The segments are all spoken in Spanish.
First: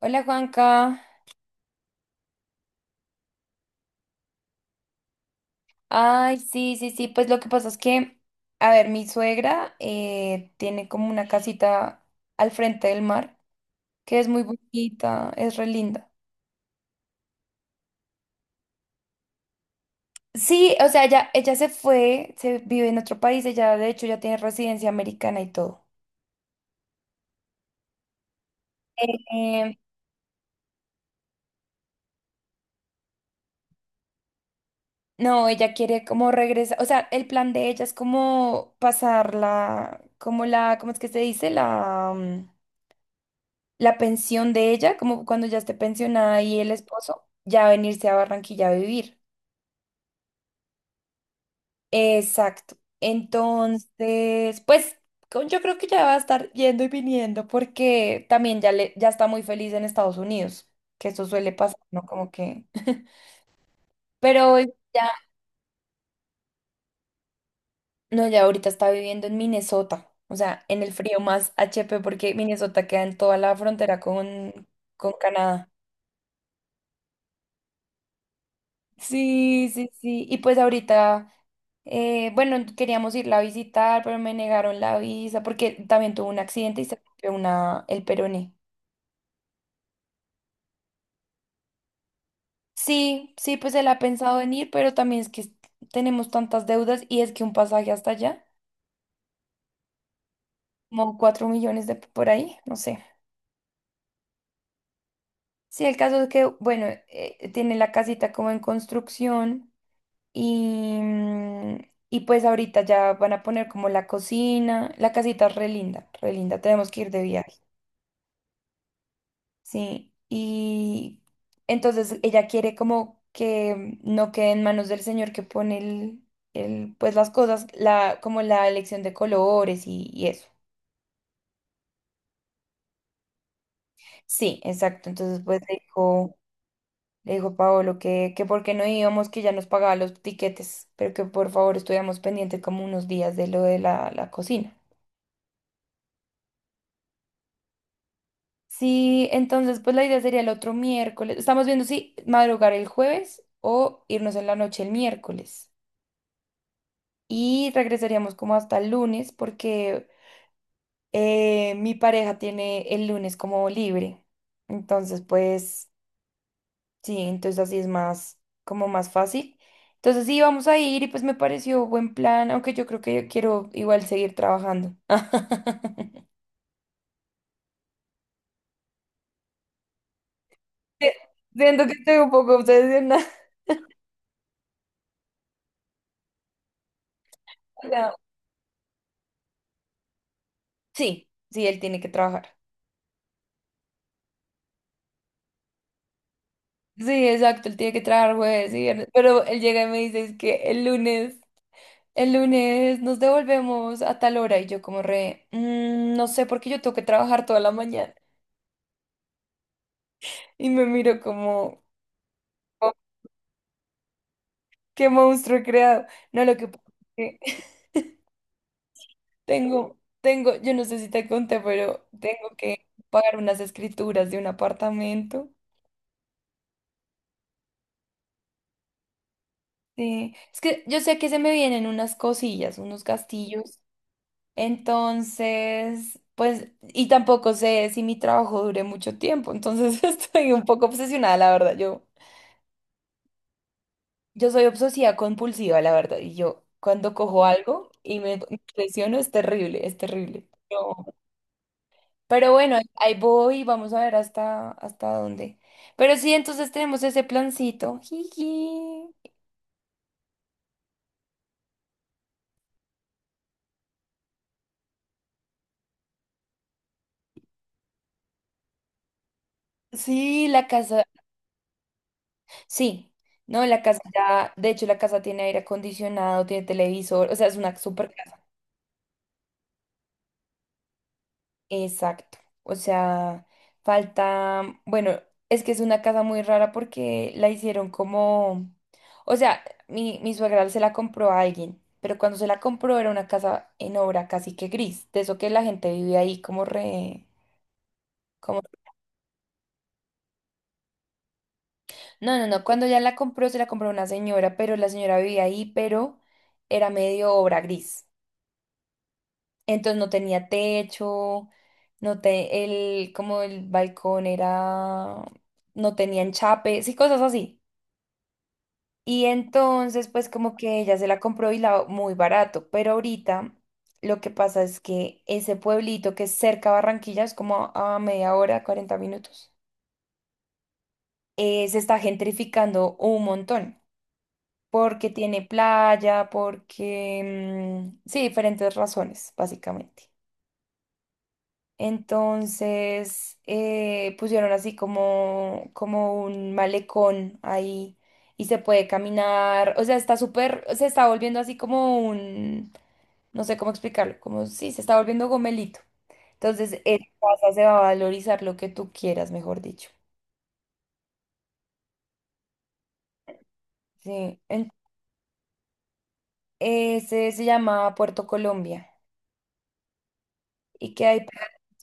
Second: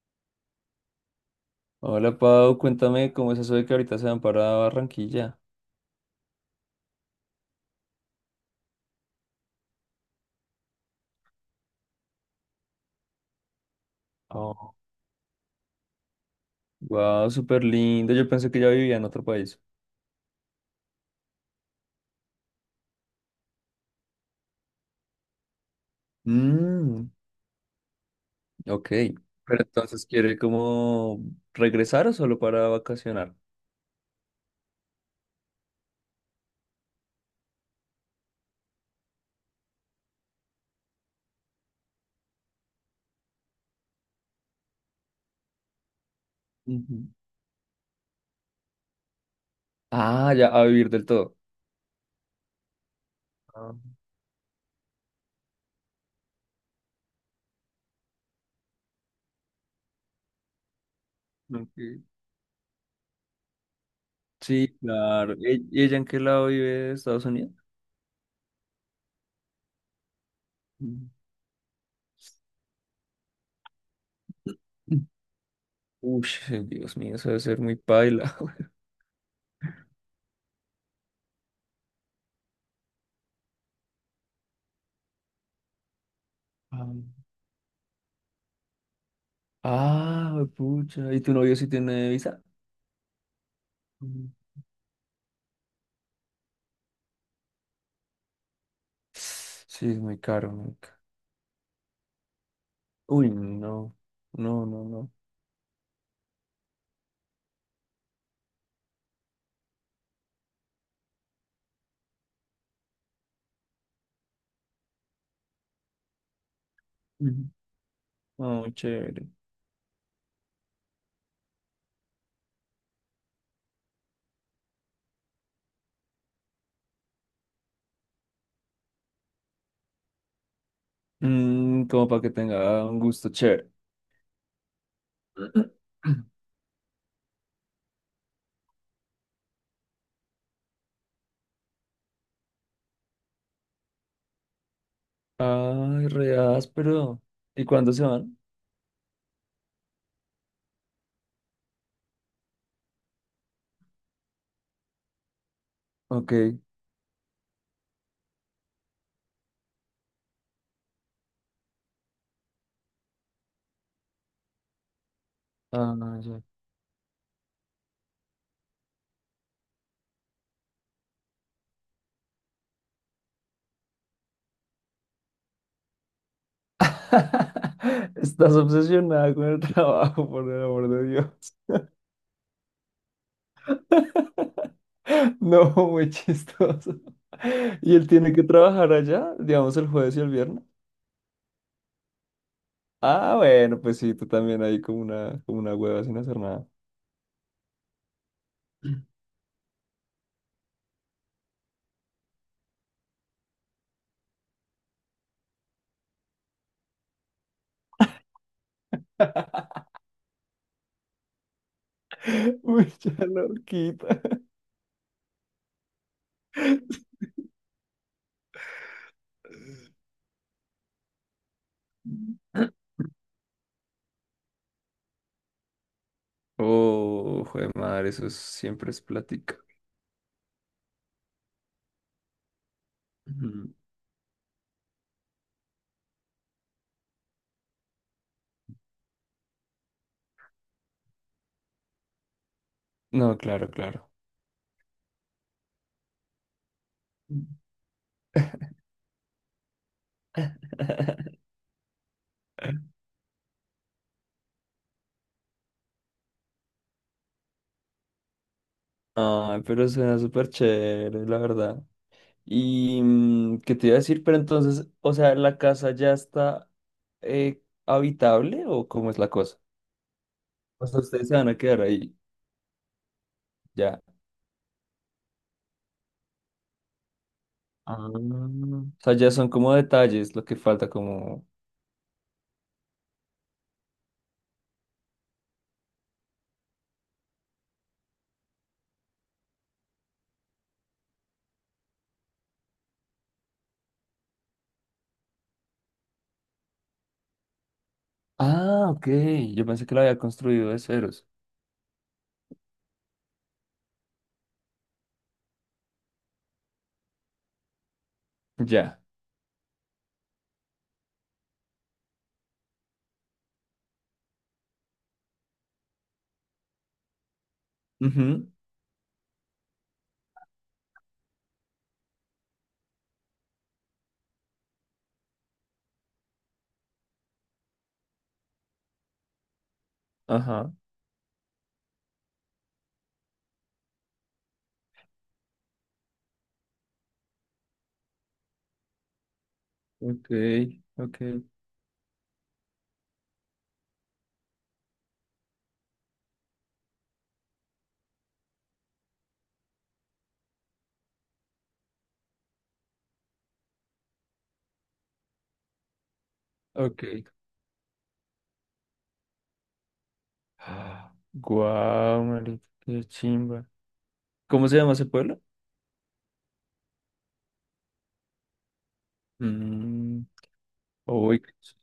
Hola Juanca. Hola Pau, cuéntame cómo es eso de que ahorita se van para Barranquilla. Ay, sí, sí, sí. Pues lo que pasa es que, a ver, mi suegra tiene como una casita al frente del mar, que es muy Oh. bonita, es re linda. Wow, súper lindo. Yo pensé que ya vivía en otro país. Sí, o sea, ella se fue, se vive en otro país, ella de hecho ya tiene residencia americana y todo. Mm, ok. Pero Eh, entonces, ¿quiere como regresar o solo para vacacionar? no, ella quiere como regresar, o sea, el plan de ella es como pasarla, como la, ¿cómo es que se dice? La pensión de ella, como cuando ya esté pensionada y el Ujú. esposo, ya venirse a Barranquilla a vivir. Ah, ya, a vivir del todo. Exacto. Ah, Entonces, pues yo creo que ya va a estar yendo y viniendo porque también ya, ya está muy feliz en Estados Unidos, que eso suele pasar, ¿no? ok. Como que... Pero Sí, ya, claro. ¿Y ella en qué lado vive de Estados Unidos? no, ya ahorita está viviendo en Minnesota, o sea, en el Mm. frío más HP porque Minnesota queda en toda la frontera con Canadá. Uy, Dios mío, eso debe ser muy paila. Sí, sí, sí. Y pues ahorita, bueno, queríamos irla a visitar, pero me negaron la visa porque también tuvo un accidente y Ah, se rompió el peroné. ah, pucha. ¿Y tu novio sí tiene visa? Sí, sí, pues él ha pensado en ir, pero también es que tenemos tantas deudas y es que un pasaje hasta allá, Sí, es muy caro, como cuatro millones de por ahí, no sé. uy, no, no. Sí, el caso es que, bueno, tiene la casita como en construcción y, mm, y pues ahorita ya van a poner como la cocina, la casita es re linda, tenemos que ir de Ujú. viaje. No, muy chévere. Sí, y entonces ella quiere como que no quede en manos del señor que pone el, pues las cosas, la, como la elección de colores y eso. Mm, como para que tenga un gusto chévere. Sí, exacto. Entonces pues le dijo, le dijo Paolo que por qué no íbamos, que ya nos pagaba los tiquetes, pero que por favor estuviéramos pendientes como unos días de lo de la cocina. Ay, re áspero. ¿Y cuándo se van? Sí, entonces pues la idea sería el otro miércoles. Estamos viendo si madrugar el jueves o irnos en la noche el miércoles. Ok. Y regresaríamos como hasta el lunes porque mi pareja tiene el lunes como libre. Entonces, pues Ah, no, ya. sí, entonces así es más, como más fácil. Entonces sí, vamos a ir y pues me pareció buen plan, aunque yo creo que yo quiero igual seguir trabajando. Estás obsesionada con el trabajo, por el amor de Sí, Dios. siento que estoy un poco obsesionada. No, muy chistoso. O ¿Y él sea, tiene que trabajar allá, digamos, el jueves y el viernes? sí, sí, él tiene que trabajar. Ah, bueno, pues sí, tú también ahí como una hueva sin hacer nada. Sí, exacto, él tiene que trabajar jueves y viernes, pero él llega y me dice es que el lunes el lunes nos devolvemos a tal hora y yo como re, "Mm, no sé porque yo tengo que trabajar toda la mañana." Y me miro como, Uy, "Oh, ya la horquita. qué monstruo he creado." No, lo que pasa es que tengo, yo no sé si te conté, pero tengo que pagar unas escrituras de un apartamento. Oh, joder, madre, siempre es plática. Sí, es que yo sé que se me vienen unas cosillas, unos Ujú. castillos. Entonces, pues, y tampoco sé si mi trabajo dure mucho tiempo. Entonces estoy un poco obsesionada, la verdad, yo. No, claro, claro. Yo soy obsesiva compulsiva, la verdad, y yo cuando cojo algo y me impresiono es terrible, es terrible. Pero bueno, ahí voy, vamos a ver hasta dónde. Pero sí, entonces tenemos ese plancito. Jiji. Ay, pero suena súper chévere, la verdad. Y mm, qué te iba a decir, pero entonces, o sea, ¿la casa ya está eh, habitable o cómo es la cosa? Sí, la O sea, casa, ustedes se van a quedar ahí, sí, no, la casa ya. ya, de hecho la casa tiene aire acondicionado, tiene televisor, o sea, es una Ah, super... o sea, ya son como detalles lo que falta, como. Exacto. O sea, falta, bueno, es que es una casa muy rara porque la hicieron como, o sea, mi suegra se la compró a alguien, pero cuando se la compró era una casa en obra casi que gris, de eso que la gente vivía ahí como re, como... Ah, ok. Yo pensé que lo había construido de ceros. No, no, no, cuando ya la compró se la compró una señora, pero la señora vivía ahí, pero era medio obra gris. Ya. Entonces no tenía techo, no te, como el balcón era, no tenía enchape, sí, cosas así. Ujú, Y entonces, pues como que ella se la compró y la muy barato, pero ahorita lo que pasa es que ese pueblito que es cerca a Barranquilla, es como a media hora, 40 minutos, ajá. Se está gentrificando un montón, porque tiene playa, porque, sí, diferentes razones, básicamente. Ok, ok, Entonces pusieron así como un malecón ahí y se puede caminar. O sea, está súper, se está volviendo así como un, no sé cómo explicarlo, como sí, se está volviendo gomelito. Entonces, ok. esa casa se va a valorizar lo que tú quieras, mejor dicho. Ah, guau, marica, qué chimba. Sí, ¿Cómo se llama ese pueblo? ese se llama Puerto Colombia Mm, y que hay... uy, qué ch-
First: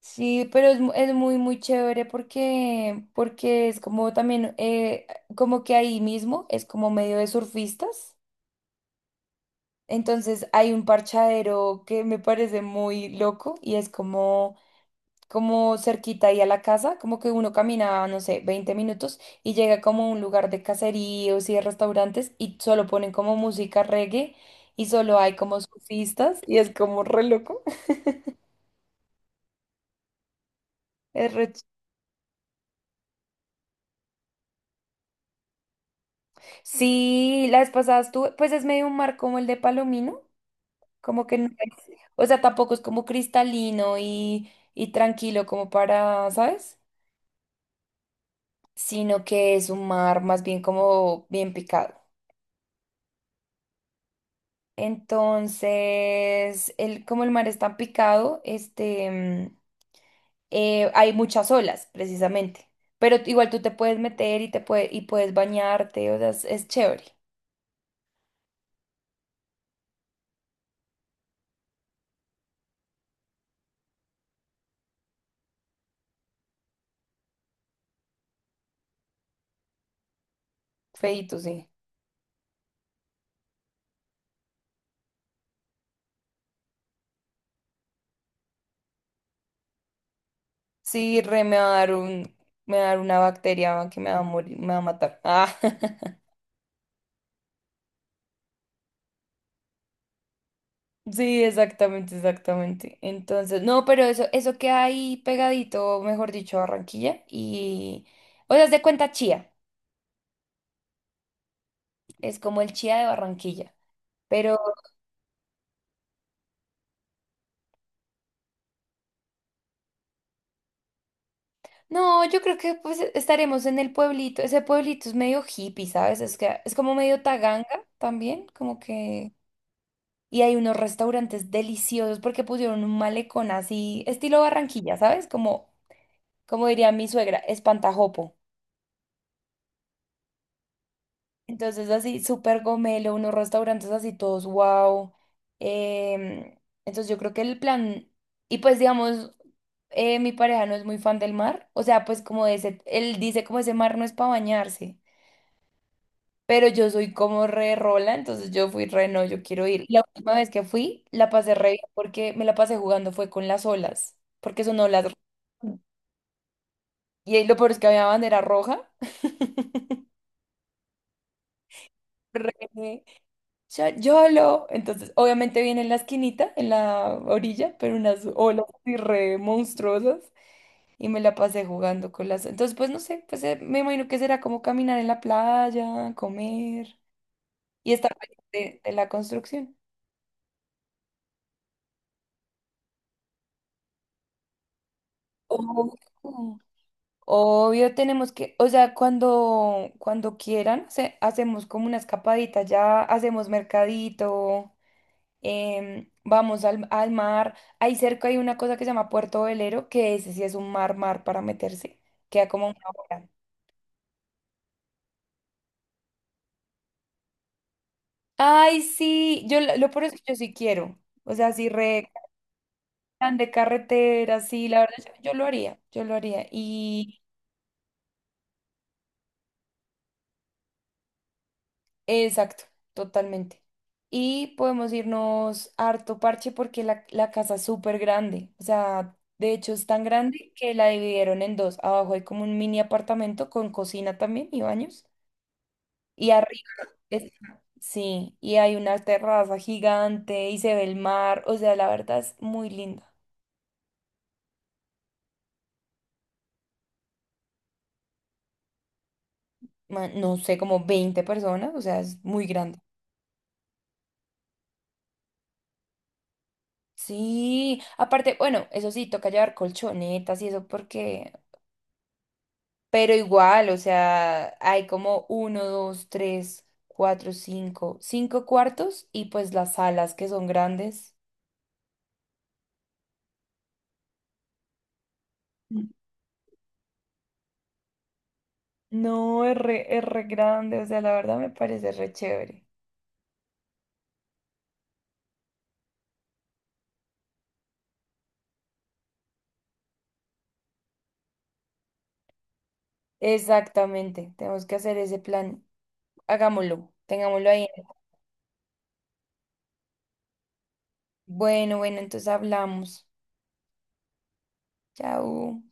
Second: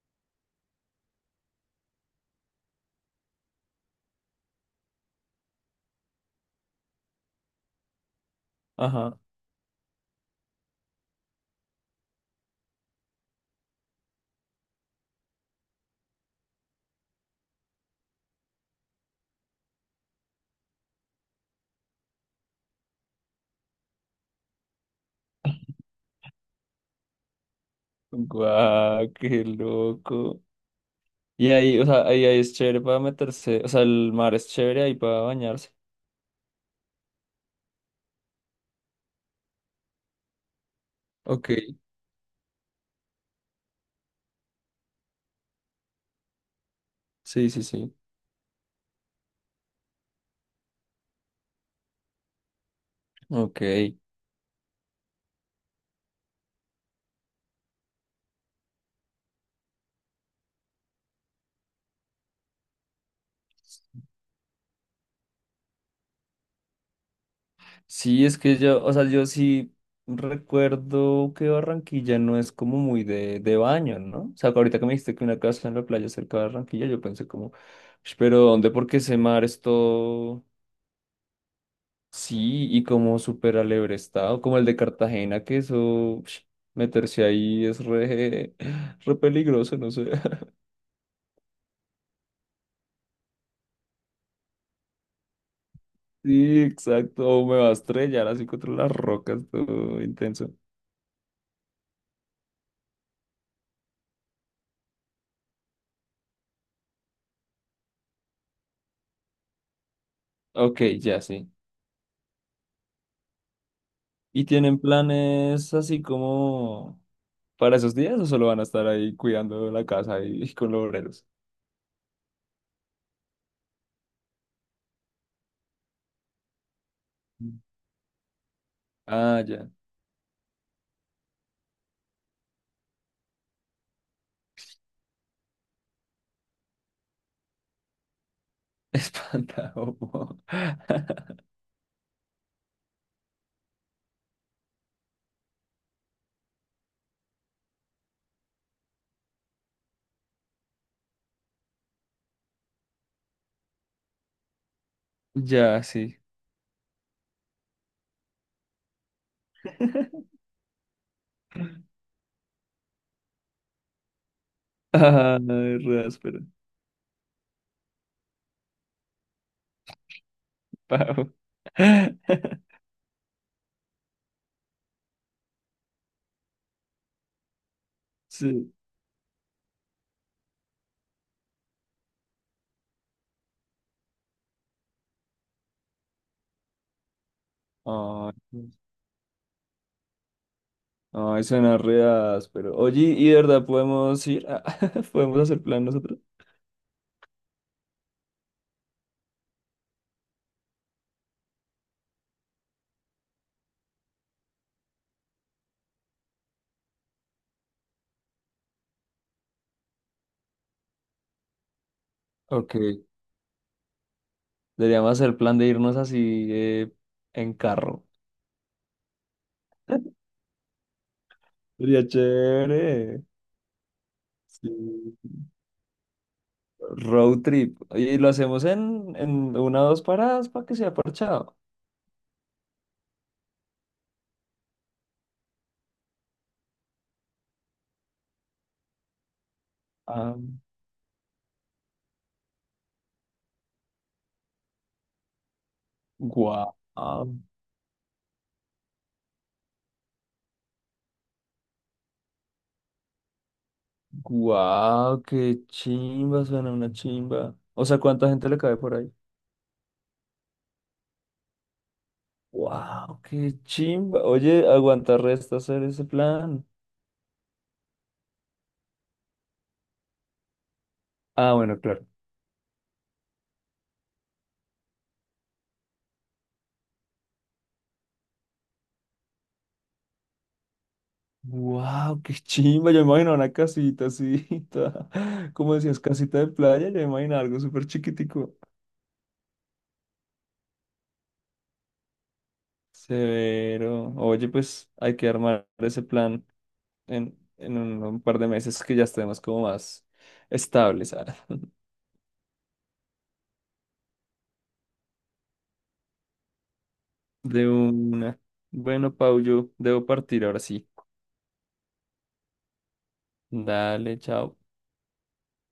Sí, pero es, es muy, muy chévere porque, porque es como también, como que ahí mismo es como medio de surfistas. ajá. Entonces hay un parchadero que me parece muy loco y es como, como cerquita ahí a la casa, como que uno camina, no sé, 20 minutos y llega como a un lugar de caseríos y de restaurantes y solo ponen como música reggae y solo hay como surfistas y es como re loco. Guau, qué loco. Es re... Y ahí, o sea, ahí es chévere para meterse. O sea, el mar es chévere ahí para bañarse. Sí, la vez pasada estuve, pues es medio un mar como el de Palomino, como que no Ok, es, o sea, tampoco es como cristalino y tranquilo como para, ¿sabes? sí, sí, sí. Sino que es un mar más bien como bien picado. Ok. Entonces, como el mar es tan picado, este, hay muchas olas, precisamente. Pero igual tú te puedes meter y y puedes bañarte, o sea, es chévere. Sí, es que yo, o sea, yo sí recuerdo que Barranquilla no es como muy de baño, ¿no? O sea, ahorita que me dijiste que una casa en la playa cerca de Barranquilla, yo pensé como, "Ush, pero ¿dónde? Porque ese mar es todo, Feíto, sí. sí, y como súper alebre estado, como el de Cartagena, que eso, ush, meterse ahí es re, re peligroso, no sé. Sí, re me va a dar un, me va a dar una bacteria que me va a morir, me va a matar. Ah, Sí, exacto, o me va a estrellar así contra las rocas, todo intenso. sí, exactamente, exactamente. Entonces, no, pero eso queda ahí pegadito, mejor dicho, a Barranquilla. Y, o sea, se cuenta chía. Ok, ya sí. Es como el chía de Barranquilla. ¿Y Pero tienen planes así como... para esos días o solo van a estar ahí cuidando la casa y con los obreros? no, yo creo que pues estaremos en el pueblito. Ese pueblito es medio hippie, ¿sabes? Es que es como medio taganga también, como que... Ah, ya. Y hay unos restaurantes deliciosos porque pusieron un malecón así, estilo Barranquilla, ¿sabes? Como diría mi suegra, espantajopo. Espantado. Po. Entonces así, súper gomelo, unos restaurantes así todos wow. Em, entonces yo creo que el plan, y pues digamos, mi pareja no es muy fan del mar, o sea, pues como de ese, él dice como ese mar no es para bañarse, Ya, sí. pero yo soy como re rola, entonces yo fui re no, yo quiero ir. La última vez que fui, la pasé re bien porque me la pasé jugando fue con las olas, porque son olas, Ay, re áspero. y ahí lo peor es que había bandera roja. Pavo. Re ya- YOLO. Entonces, obviamente viene en la esquinita, en la orilla, pero unas olas Sí. así re monstruosas. Y me la pasé jugando con las... Entonces, pues no sé, pues me imagino que será como caminar en la playa, comer y estar Ay, pues, pendiente de la construcción. ay, suena re áspero. Oye, ¿y de verdad podemos ir? ¿Podemos hacer plan Ojo. nosotros? Obvio, tenemos que, o sea, cuando quieran, hacemos como una escapadita, ya hacemos mercadito, vamos al mar. Ahí cerca hay una cosa que se llama Puerto Velero, que ese sí es un mar, mar para meterse. Queda como Ok. una hora. Deberíamos hacer plan de irnos así en carro. Ay, sí, lo peor es que yo sí quiero. O sea, sí, Sería re chévere. plan de carretera, sí, Sí. la verdad, yo lo haría, yo lo haría. Y Road trip. Y lo hacemos en una o dos paradas para que sea parchado. exacto, totalmente. Y podemos irnos harto parche porque la casa es súper grande. O sea, de hecho es tan Ah, grande que la dividieron en dos. Abajo hay como un mini apartamento con cocina también y baños. Y arriba, guau, es- sí, y hay una terraza gigante y se ve el mar. O sea, la verdad es muy linda. guau, qué chimba, suena una chimba. O sea, ¿cuánta gente le cabe por ahí? Ma- No sé, como 20 personas, o sea, es muy grande. Wow, qué chimba. Oye, aguanta resta hacer ese plan. Sí, aparte, bueno, eso sí, toca llevar colchonetas y eso porque, Ah, bueno, claro. pero igual, o sea, hay como uno, dos, tres, cuatro, cinco, cinco cuartos y pues las salas que son grandes. Wow, qué chimba. Yo me imagino una casita así, como Mm. decías, casita de playa. Yo me imagino algo súper chiquitico. No, es re grande, o sea, la verdad me parece re chévere. Severo. Oye, pues hay que armar ese plan. En un par de meses que ya estemos como más estables. Ah. Exactamente, tenemos que hacer ese plan. Hagámoslo, tengámoslo ahí. De una. Bueno, Pau, yo debo partir ahora sí. Bueno, bueno, entonces hablamos. Dale, chao. Chao.